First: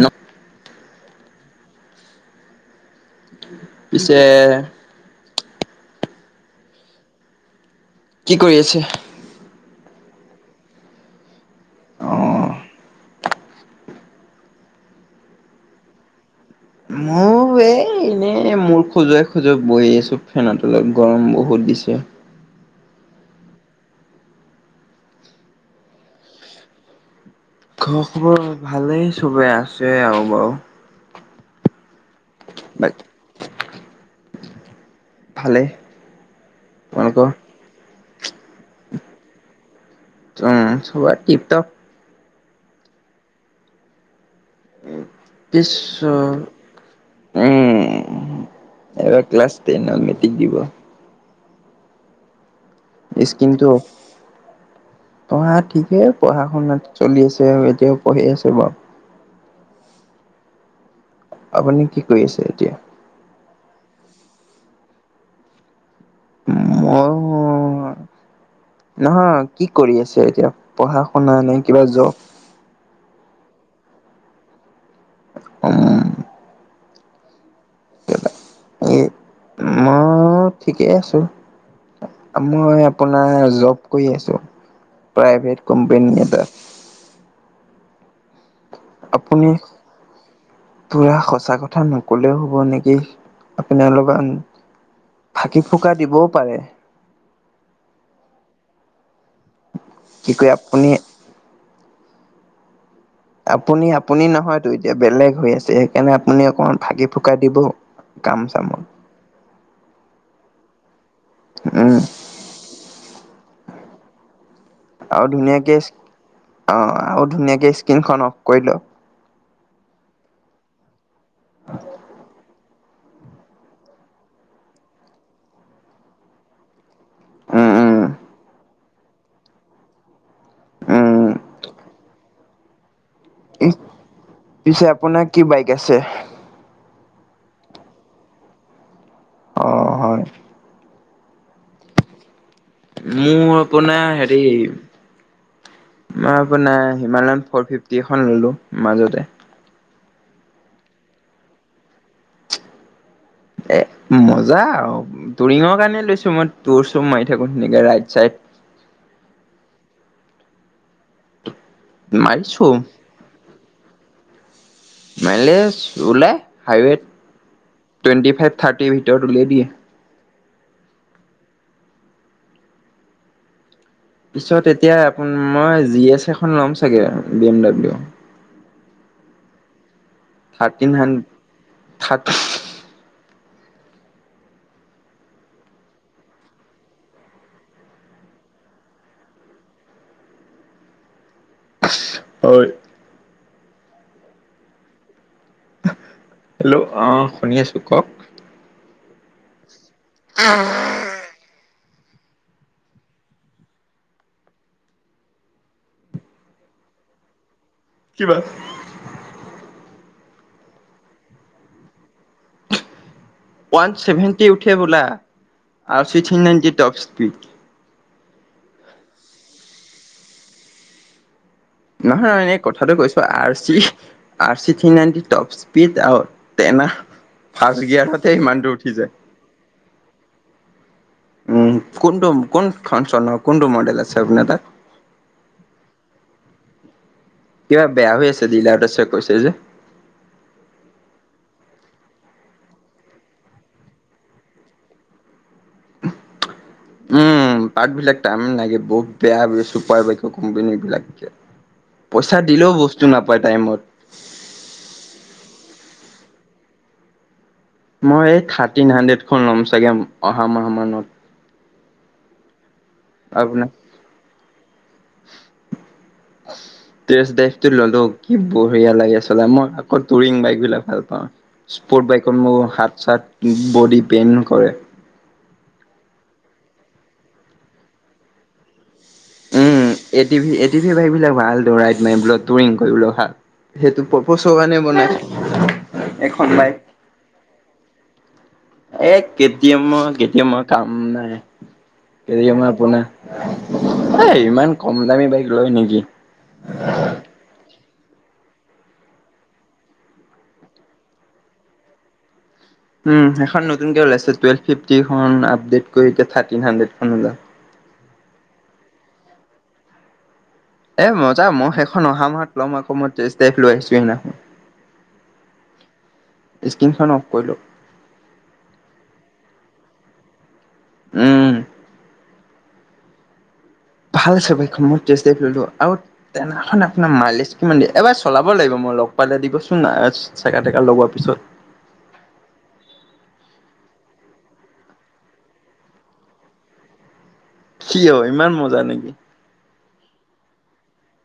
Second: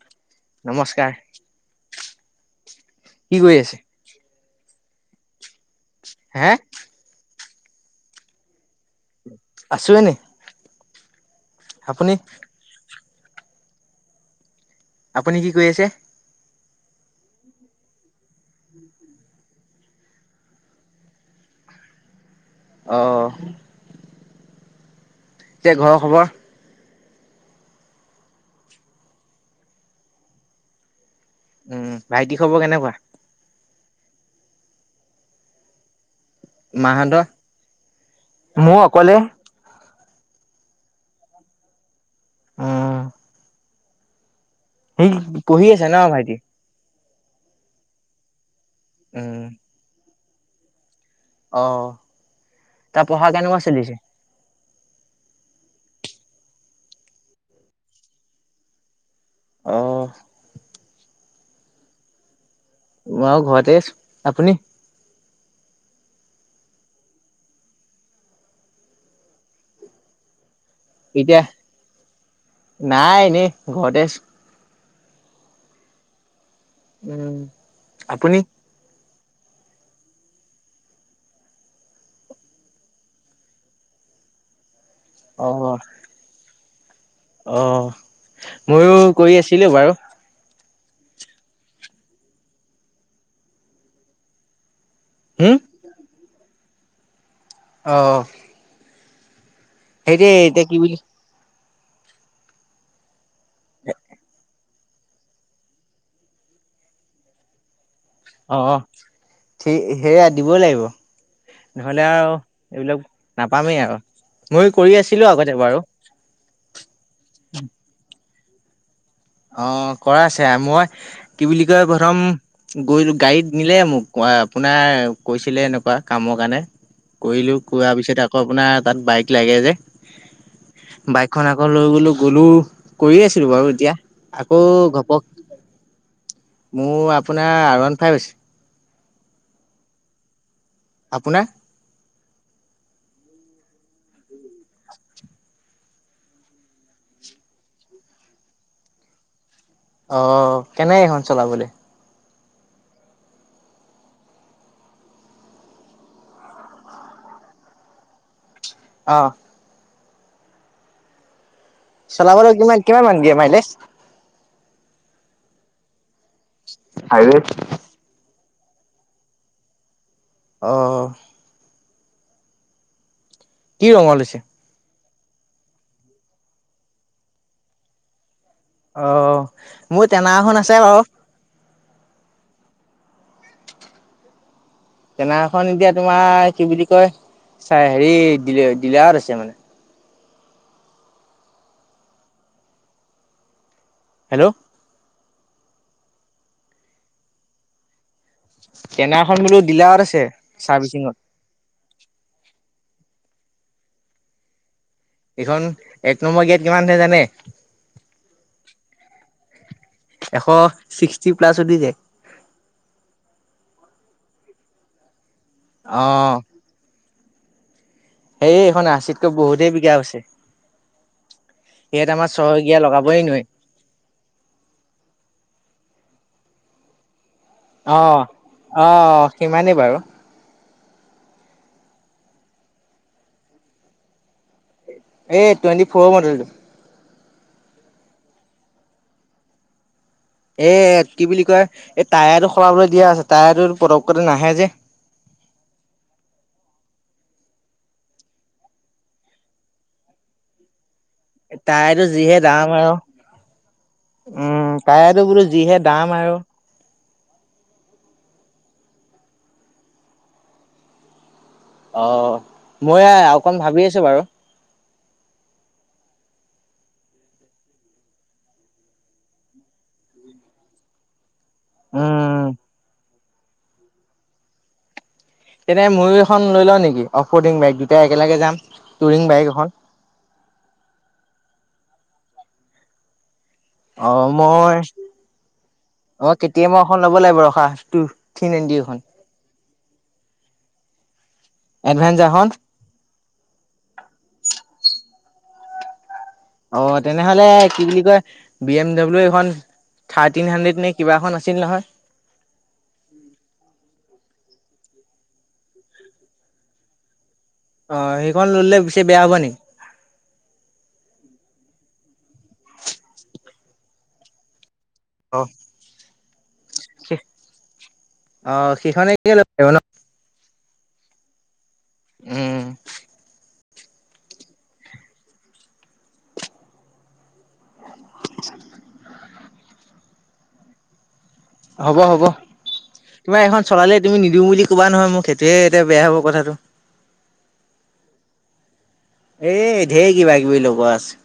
ন নমস্কাৰ। [unintelligible] পিছে, হে, কি কৰি আছে? আছো এনে আপুনি? অ'। আপুনি কি কৈ আছে? মোৰ এই এনেই মোৰ খোজুৱাই খোজুৱাই বহি আছো ফেন তলত গৰম বহুত দিছে, অ'। এতিয়া ঘৰৰ খবৰ? ঘৰ খবৰ ভালেই চবে আছে আৰু বাৰু। উম। ভাইটি খবৰ কেনেকুৱা? ভালে। মা হদ ম অকলে। অ' সব টিপ টপ। উম। সি পঢ়ি পিছ আছো ন ভাইটি উম। এবাৰ উম ক্লাছ টেন অ'। তি দিব অ'। তাৰ পঢ়া কেনেকুৱা স্কিমটো চলিছে? পঢ়া ঠিকে পঢ়া শুনাত চলি আছে আৰু এতিয়াও পঢ়ি আছে বাৰু। অ'। আপুনি কি কৰি আছে এতিয়া? মই ঘৰতে আছো। আপুনি? মই নহয় কি কৰি আছে এতিয়া? পঢ়া শুনা এতিয়া নাই কিবা যব? নাই এনেই ঘৰতে আছোঁ। উম। উম। আপুনি? এই মই ঠিকেই আছো, মই আপোনাৰ জব কৰি আছো। অ প্ৰাইভেট কোম্পানী এটা। অ'। ময়ো কৰি আপুনি আছিলো বাৰু। পুৰা সঁচা কথা নকলেও হ'ব নেকি, আপোনাৰ লগত হম ফাকি ফুকা দিব পাৰে অহ। সেইৰি কয় এতিয়া কি আপুনি বুলি আপুনি আপুনি নহয়তো এতিয়া বেলেগ হৈ আছে সেইকাৰণে আপুনি অকমান ফাঁকি ফুকাই দিব। কাম অ চামৰ সেয়া দিবই লাগিব। উম নহলে আৰু এইবিলাক নাপামেই আৰু ময়ো কৰি আছিলো আৰু আগতে বাৰু ধুনীয়াকে, অ', আৰু ধুনীয়াকে স্কন খক কৰিল অ', কৰা আছে মই কি বুলি কয় প্ৰথম গৈ গাড়ীত নিলে মোক আপোনাৰ কৈছিলে এনেকুৱা কামৰ কাৰণে। কৰিলো, উম কোৱা উম পিছত আকৌ আপোনাৰ তাত বাইক লাগে যে, উম বাইকখন আকৌ লৈ গলো গ'লো কৰি আছিলোঁ বাৰু ই এতিয়া আকৌ পিছে ঘপক আপোনাৰ কি বাইক আছে? মোৰ আপোনাৰ আৰৱণ ফাইভ হৈছে। অ' হয় আপোনাৰ? মোৰ আপোনাৰ হেৰি, মই আপোনাৰ হিমালয়ন ফৰ ফিফটি এখন ললো মাজতে। অ কেনে এইখন চলাবলে? এ মজা আৰু টুৰিঙৰ কাৰণে লৈছো মই তোৰ চো মাৰি থাকো তেনেকে ৰাইট চাইড অ চলাবাৰু মাৰিছো কিমান-কিমান মান দিয়ে মাইলেজ। মাইলেজ ওলাই। হাইৱে হাইৱেত টুৱেণ্টি ফাইভ। থাৰ্টি ভটৰট উলিয়াই দিয়ে। অহ কি ৰঙৰ লৈছে পিছত এতিয়া মই জি এছ এখন ল'ম চাগে বি এম ডাব্লিউ। অহ মোৰ টেনাখন আছে বাৰু। খাকি কেনাৰখন এতিয়া তোমাৰ কি বুলি কয় চাই হেৰি ডিলে ডিলত আছে মানে। হয় হেল্ল' হেল্ল' অ শুনি আছো কওক। তেনাখন বোলো দিলাৰ আছে চাৰ্বি শিঙত। এইখন এক নম্বৰ গেট কিমান উঠে জানে? কি মান? এশ ছিক্সটি প্লাছ উঠি যায়। ওৱান চছেভেন্টি উঠে বোলা। আৰু ছিক্সিন নাইনটি টপ। সই [unintelligible] সে এইখন আচিতকৈ বহুতেই পিকআপ আছে। নহয়-নহয় এনে কথাটো কৈছো R C R C three ninety top speed out তেন আৰ অহ-অহ-অহ সিমানেই বাৰু উম, কোনটো কোন চন কোনটো মডেল আছে আপোনাৰ তাত? এ টুৱেণ্টি ফৰ মডেলটো। কিবা বেয়া হৈ আছে দলা তছে কৈছে যে। এ কি বুলি কয় এই টায়াৰটো সলাবলৈ দিয়া আছে টায়াৰটো পদক কৰি নাহে যে। উম পাৰ্ট বিলাক টাই লাগে বহুত বেয়া চুপাৰ বাইকৰ কোম্পানী বিলাক। তাইতো পইচা যিহে দিলেও দাম আৰু বস্তু নাপায় টাইমত উম তাইটো যদি। যিহে দাম আৰু। মই এই থাৰ্টিন হাড্ৰেড খন ল'ম চাগে অহা মাহ মানত। অহ। মই অকণ ভাবি আছো বাৰু। তেছ ডাইভটো ললো কি বঢ়িয়া লাগে চলাই মই আকৌ টুৰিং বাইক বিলাক ভাল পাওঁ। স্পৰ্ট বাইকৰ উম মোৰ হাত চাত বডি পেইন কৰে। তেনে ময় এখন লৈ লও নেকি? অফৰ্ডিং বেগ দুটাই একেলগে যাম। টুৰিং বাইক এখন উম, A T V A T V bike বিলাক ভাল দৌৰাই। [unintelligible] তুুলিং কৰিবলৈ অহা। অ', মই অ', কে এখন টি এম বাইক। মই এখন ল'ব লাগিব ৰসা। টো এ, কে টি এমৰ কে টি এমৰ কাম নাই। এডভেঞ্চাৰখন হেৰি আমাৰ আপোনাৰ, এই ইমান কম দামী বাইক লয় নেকি। অ', তেনেহ'লে কি বুলি বি এম ডাব্লিউ এইখন, থাৰ্টিন হান্দ্ৰেদ নে কিবা এখন আছিল নহয়? উম, এখন নতুনকে ওলাইছে। টোৱেলভ ফিফটিখন আপডেট কৰি এতিয়া থাৰ্তিন হান্দ্ৰেডখন উলাল। অ', সেইখন ল'লে পিছে বেয়া হ'ব নেকি? এ, মজা মই সেইখন অহা মাহত ল'ম আকৌ, মই টেষ্ট ড্ৰাইভ লৈ আহিছোঁ সেইদিনাখন। অ'। স্ক্ৰীনখন অফ কৰিলো অ', সিখনে [inaudible] ন' উম। উম। ভাল চবখন মই টেষ্ট ড্ৰাইভ ললো আৰু তেনাখন আপোনাৰ মাইলেছ কিমান দ এবাৰ চলাব লাগিব মই লগ পালে দিব চোন না, চেকা টেকা লগোৱাৰ পিছত হ'ব হ'ব তোমাৰ এইখন চলালে তুমি নিদিওঁ বুলি ক'বা নহয় মোক। সেইটোহে এতিয়া বেয়া হ'ব কথাটো। কি অ', ইমান মজা নেকি? এ ধেৰ কিবা কিবি লগোৱা আছে।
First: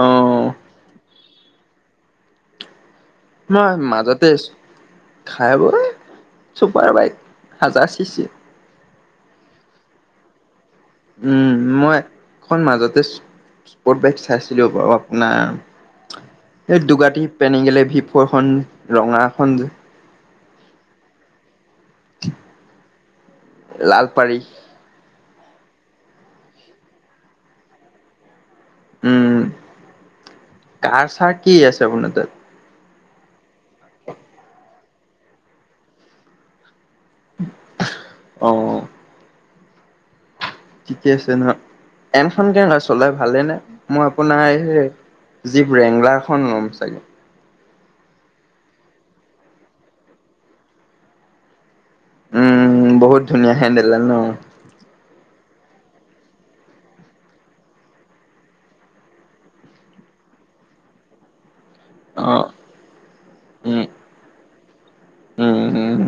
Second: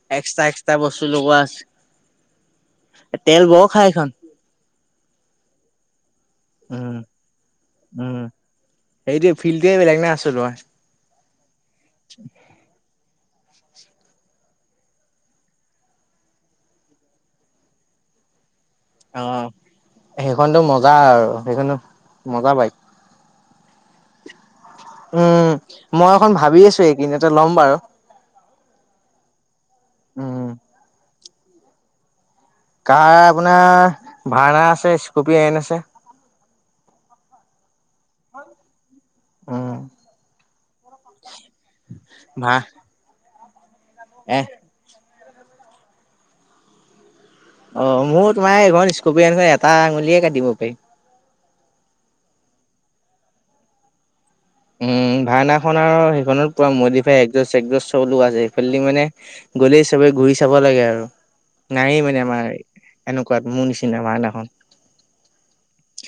অ এক্সট্ৰা এক্সট্ৰা বস্তু লগোৱা আছে। তেল বৰ মই খাই এইখন মাজতে আছো খাই ব চুপাৰ উম বাইক হাজাৰ চি উম চি। সেইটোৱে ফিল্ডটোৱে বেলেগ না আছো [unintelligible] উম, মইখন মাজতে স্পৰ্ট বাইক চাইছিলো বাৰু আপোনাৰ। সেই দুগাতি পেনিগেলে ভি ফ'ৰখন অ ৰঙা খন সেইখনতো মজা আৰু সেইখনো মজা বাইক। লালপাৰী। উম, মই এখন ভাবি আছোঁ এইকিনতে ল'ম বাৰু। উম, উম কাৰ চাৰ কি আছে আপোনাৰ তাত? কাৰ আপোনাৰ ভাড়া আছে, স্কপিঅ এন আছে। অ'। উম। ঠিকে আছে ন। এনখান ভা কেনে চলাই ভ ভালে নে? মই এ আপোনাৰ জিপ ৰেংলাৰখন ল'ম চাগে। অ' মোৰো তোমাৰ এইখন স্কপিনখন এটা আঙুলিয়ে কাটিব পাৰি। উম, বহুত ধুনীয়া হেডেলডাল ন'? উম, ভাওনাখন আৰু সেইখনত পুৰা মোডিফাই, একজছ-চেকজছ চলো আছে। সেইফালদি মানে গ'লেই চবে ঘূৰি চাব লাগে আৰু। নায়েই মানে অ আমাৰ এনেকুৱাত মোৰ নিচিনা ভাওনাখন। উম, উম, উম।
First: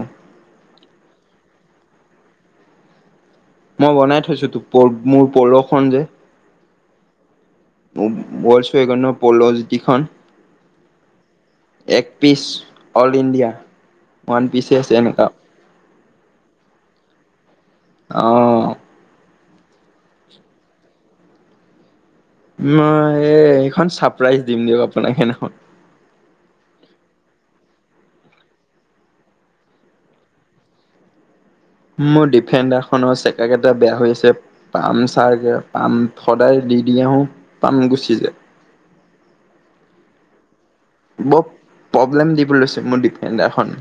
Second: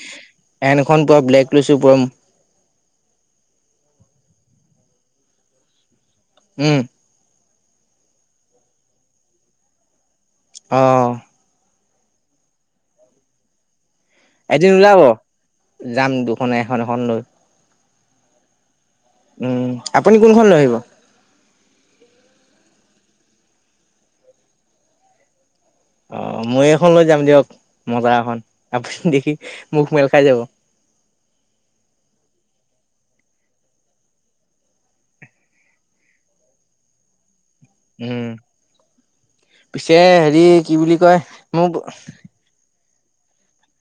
ফেন এখন তই ব্লেক লৈছো, পৰম মই বনাই থৈছো তোক মোৰ পৌৰখন যে। উম। [unintelligible] অঁ। এক piece all India. One piece এদিন আছে ওলাব এনেকা। যাম দুখনে এখন-এখন লৈ। অ'। উম, আপুনি কোনখন লৈ আহিব? মই এই এইখন চাৰপ্ৰাইজ দিম দিয়ক আপোনাক সেইদিনাখন। অ' মই এইখন লৈ যাম দিয়ক মজা এখন, আপুনি দেখি মুখ মেল খাই যাব। মোৰ ডিফেণ্ডাৰ এখনো আছে, চকাকেইটা বেয়া হৈ আছে, পামচাৰ। পাম সদায় দি দি আহো। পামে গুচি উম যায়। পিছে হেৰি কি বুলি কয় বৰ মোক প্ৰব্লেম দিব লৈছে মোৰ ডিফেণ ফেণ্ডাৰ খনে।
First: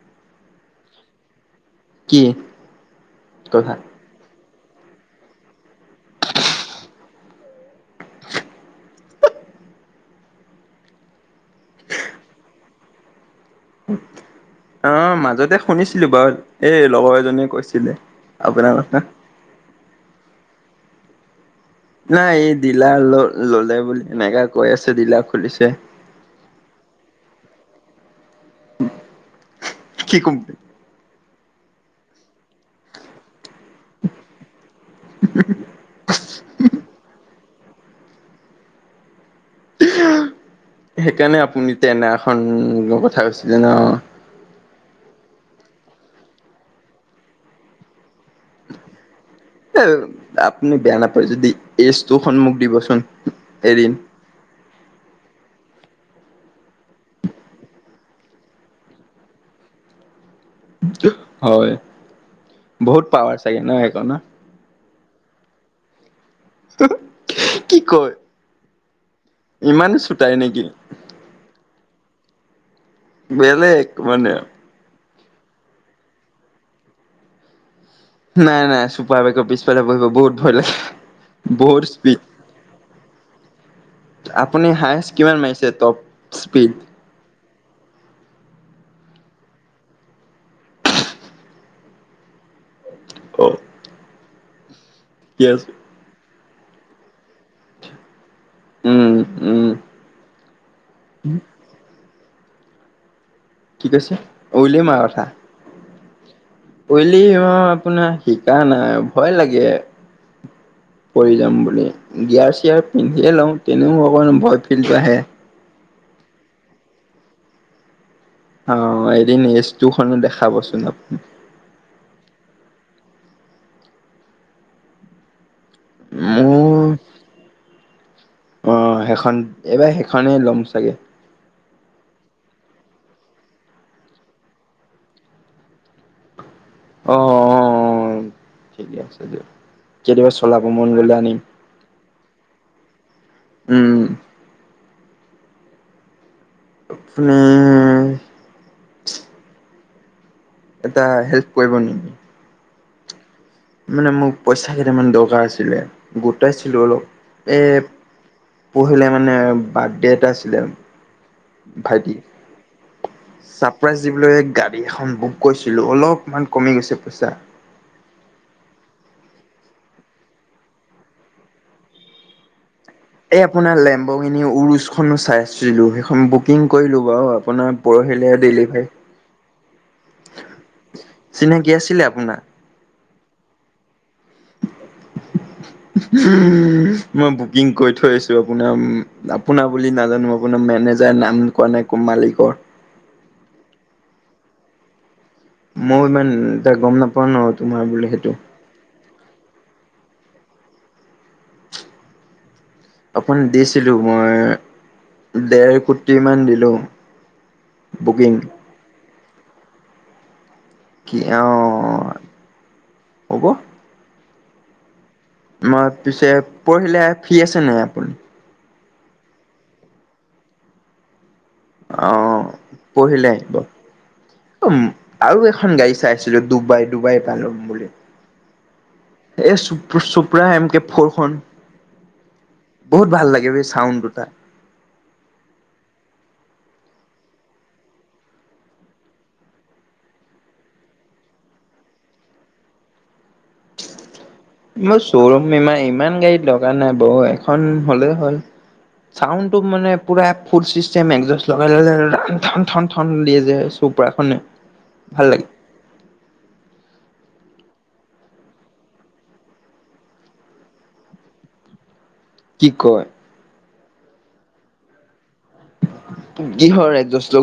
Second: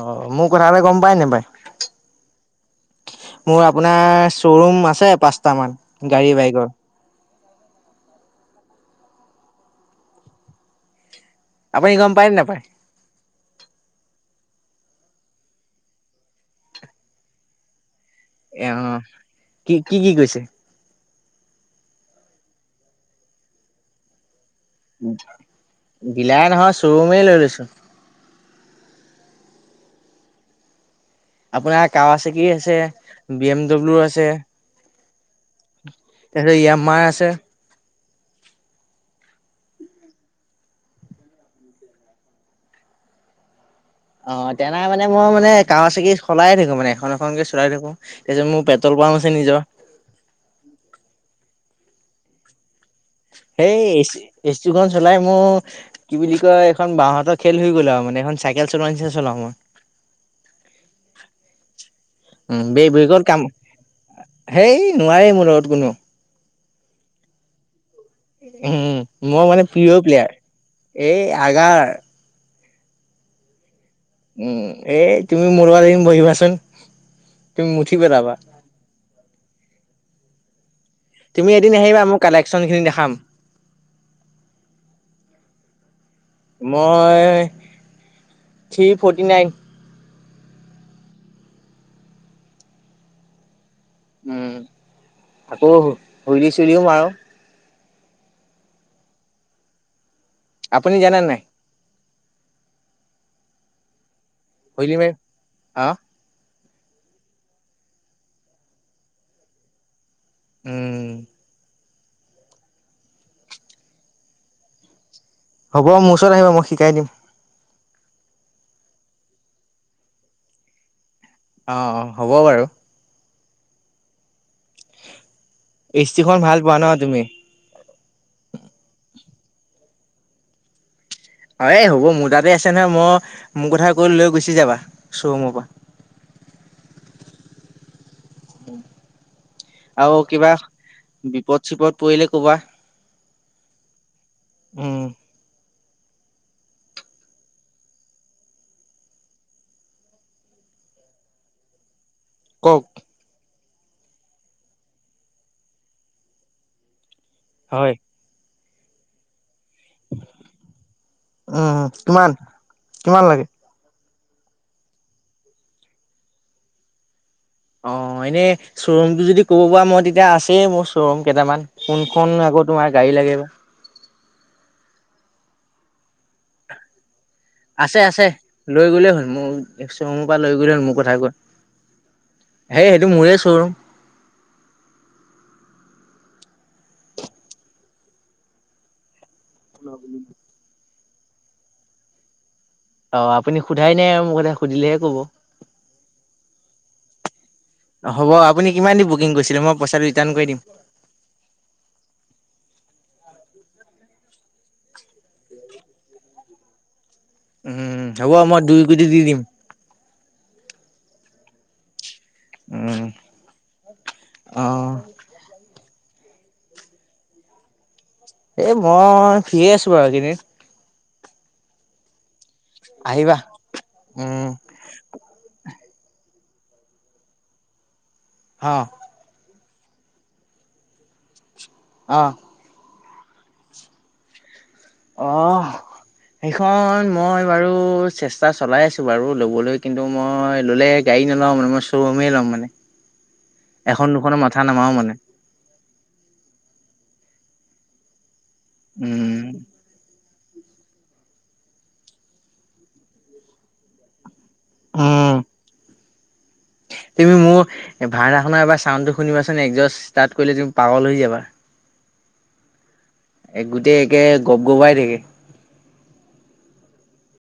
অ' মোৰ কথা এটা গম পায় নেপায়? কি মোৰ কথা? আপোনাৰ শ'ৰুম আছে, পাঁচটা মান গাড়ী বাইকৰ আপুনি গম পায় নে নাপায়? আ'হ, মাজতে শুনিছিলো বাৰু এই লগৰ এজনে কৈছিলে। অ' আপোনাৰ কথা। কি, কি, কি কৈছে? নাই, এই দিলা ল ললে বুলি এনেকা কৈ আছে ডিলাৰ খুলিছে। দিলাই নহয়, চ্বৰুমেই লৈ লৈছো। কি কোম্পানী? আপোনাৰ কাগজ আছে বি এম ডব্লিউ আছে, তাৰছত ইয়ামাৰ আছে। সেইকাৰণে আপুনি তেনাৰখন লোৱাৰ কথা কৈছিলে ন? অঁ, তেনে মানে মই মানে কাওয়াসাকি সলায়ে থাকো মানে এখন এখনকে চলাই থাকো। তাৰপিছত মোৰ পেট্ৰল পাম্প আছে নিজৰ। [unintelligible] আপুনি বেয়া নাপায় যদি এইজটো সন্মুখ দিব চো [unintelligible] খন চলাই মোৰ কি বুলি কয় এখন বাঁহাতৰ খেল হৈ গ'ল আৰু মানে এখন ছাইকেল চলোৱা নিচিনা চলাও মই। হয় উম বে বহুত পাৱাৰ চাগে ন সেইখনৰ নোৱাৰেই মোৰ লগত কোনো। [unintelligible] কি কয় উম। মই মানে ইমান প্ৰিয় চোতাই নেকি প্লেয়াৰ এই আগাৰ বেলেগ মানে উম এই তুমি মোৰ লগত এদিন বহিবাচোন তুমি মুঠি পেলাবা। নাই নাই চুপাৰ বাইকৰ পিছফালে বহিব বহুত ভয় তুমি লাগে। এদিন বহুত আহিবা মোৰ কালেকচন খিনি দেখাম। স্পীড আপুনি হায়ষ্ট কিমান মাৰিছে টপ স্পীড মই থ্ৰী ফৰ্টি নাইন। অ'। উম। কি আছে [unintelligible] [unintelligible] চুলিও মাৰোঁ। উম, উম। আপুনি জানে নে নাই? [unintelligible] হুইলি উলিমাৰ মাৰি [unintelligible] অ', [unintelligible] আপোনাৰ শিকা নাই ভয় লাগে। উম, পৰি যাম বুলি গিয়াৰ চিয়াৰ পিন্ধিয়ে লওঁ তেনেও অকণমান ভয় ফিল তো আহে। হ'ব মোৰ ওচৰত আহিবা মই শিকাই দিম। অঁ এদিন [unintelligible] খনো দেখাবচোন আপুনাৰ। অঁ, অঁ হ'ব বাৰু। ইষ্ট্ৰি খন ভাল পোবা ন তুমি? অঁ সেইখন এইবাৰ সেইখনেই ল'ম চাগে। অঁ, এ হ'ব মোৰ তাতে আছে নহয় মই মোৰ কথা কৈ লৈ গুচি যাবা শ্ব'ৰুমৰ পৰা। অঁ, অঁ-অঁ। ঠিকে আছে দিয়া আৰু কেতিয়াবা কিবা চলাব মন গলে আনিম, বিপদ চিপদ পৰিলে ক'বা উম। উম, আপুনি এটা হেল্প কৰিব নি? কওক মানে মোক পইচা কেইটামান দৰকাৰ আছিলে গোটাইছিলো অলপ এ এম হয় পঢ়িলে মানে বাৰ্থডে এটা আছিলে উম, ভাইটি কিমান কিমান লাগে? ছাৰপ্ৰাইজ যি বোলো গাড়ী এখন বুক কৰিছিলো অলপমান কমি গৈছে পইচা অ এনেই শ্ব'ৰুমটো যদি ক'ব পৰা মই তেতিয়া আছেই মোৰ শ্ব'ৰুম কেইটামান কোনখন আগত তোমাৰ গাড়ী লাগে বা গিনি ওৰোছ খনো চাই আছিলো সেই বুকিং কৰিলো বাৰু আপোনাৰ আছে আছে পৰহিলে লৈ গ'লেই হ'ল মোৰ শ্ব'ৰুমৰ পৰা লৈ গ'লেই হ'ল মোৰ ডেলিভাৰী কথা কৈ চিনাকি আছিলে আপোনাৰ শ্বৰোম মই বুকিং কৰি থৈ আছো আপোনাৰ আপোনাৰ বুলি নাজানো আপোনোৰ মেনেজ যাৰ নাম কোৱা নাই ক মালিকৰ অ আপুনি সোধাই নাই মোক এ সুধিলেহে কব মই ইমান এটা গম নাপাওঁ ন তোমাৰ বুলি হ'ব সেইটো আপুনি কিমান দি বুক কিঙ কৰিছিলে মই পইচাটো ৰিটাৰণ কৰি দিম আপোন দিছিলো মই দেৰ। কোটিমান দিলোঁ উম হ'ব আৰু মই দুই কোটি দি দিম। [inaudible] অ উম ' অ ' হ'ব। অ' পিছে পঢ়িলে ফ্ৰি আছে নাই আপুনি। এ মই ফ্ৰিয়ে আছো বাৰু এই কেইদিন। অ' পৰহিকে আহিবা আহিব উম অ' আৰু এখন গাড়ী চাইছো। ডুবাই ডুবাই পালো বুলি। অ' এই চুপ চোপ্ৰা এম কে ফৰখন। অ ' বহুত ভাল লাগে বে চাউণ্ড দুটা। অ' সেইখন মই বাৰু চেষ্টা চলাই আছো বাৰু লবলৈ কিন্তু মই ললে গাড়ী নলওঁ মানে মই শ্ব'ৰুমেই ল'ম মানে এখন। দুখনৰ মাথা নামাৰো মই মানে [unintelligible] ইমান গাড়ী লগা নাই বয় খন হ'লেই হ'ল। উম। চাউণ্ডটো মানে পুৰা ফুড চিষ্টেম এক্সেস লগাই ললে হ'ল দিয়ে যে চোপাৰখনে ভাল উম, লাগে। তুমি মোৰ ভাওনা শুনাব চাউডটো শুনিবাচোন একজেচ ষ্টাৰ্ট কৰিলে তুমি পাগল হৈ যাবা। কি কয়। এক গোটেই একে গপ গপাই থাকে কিহৰ একজেচটো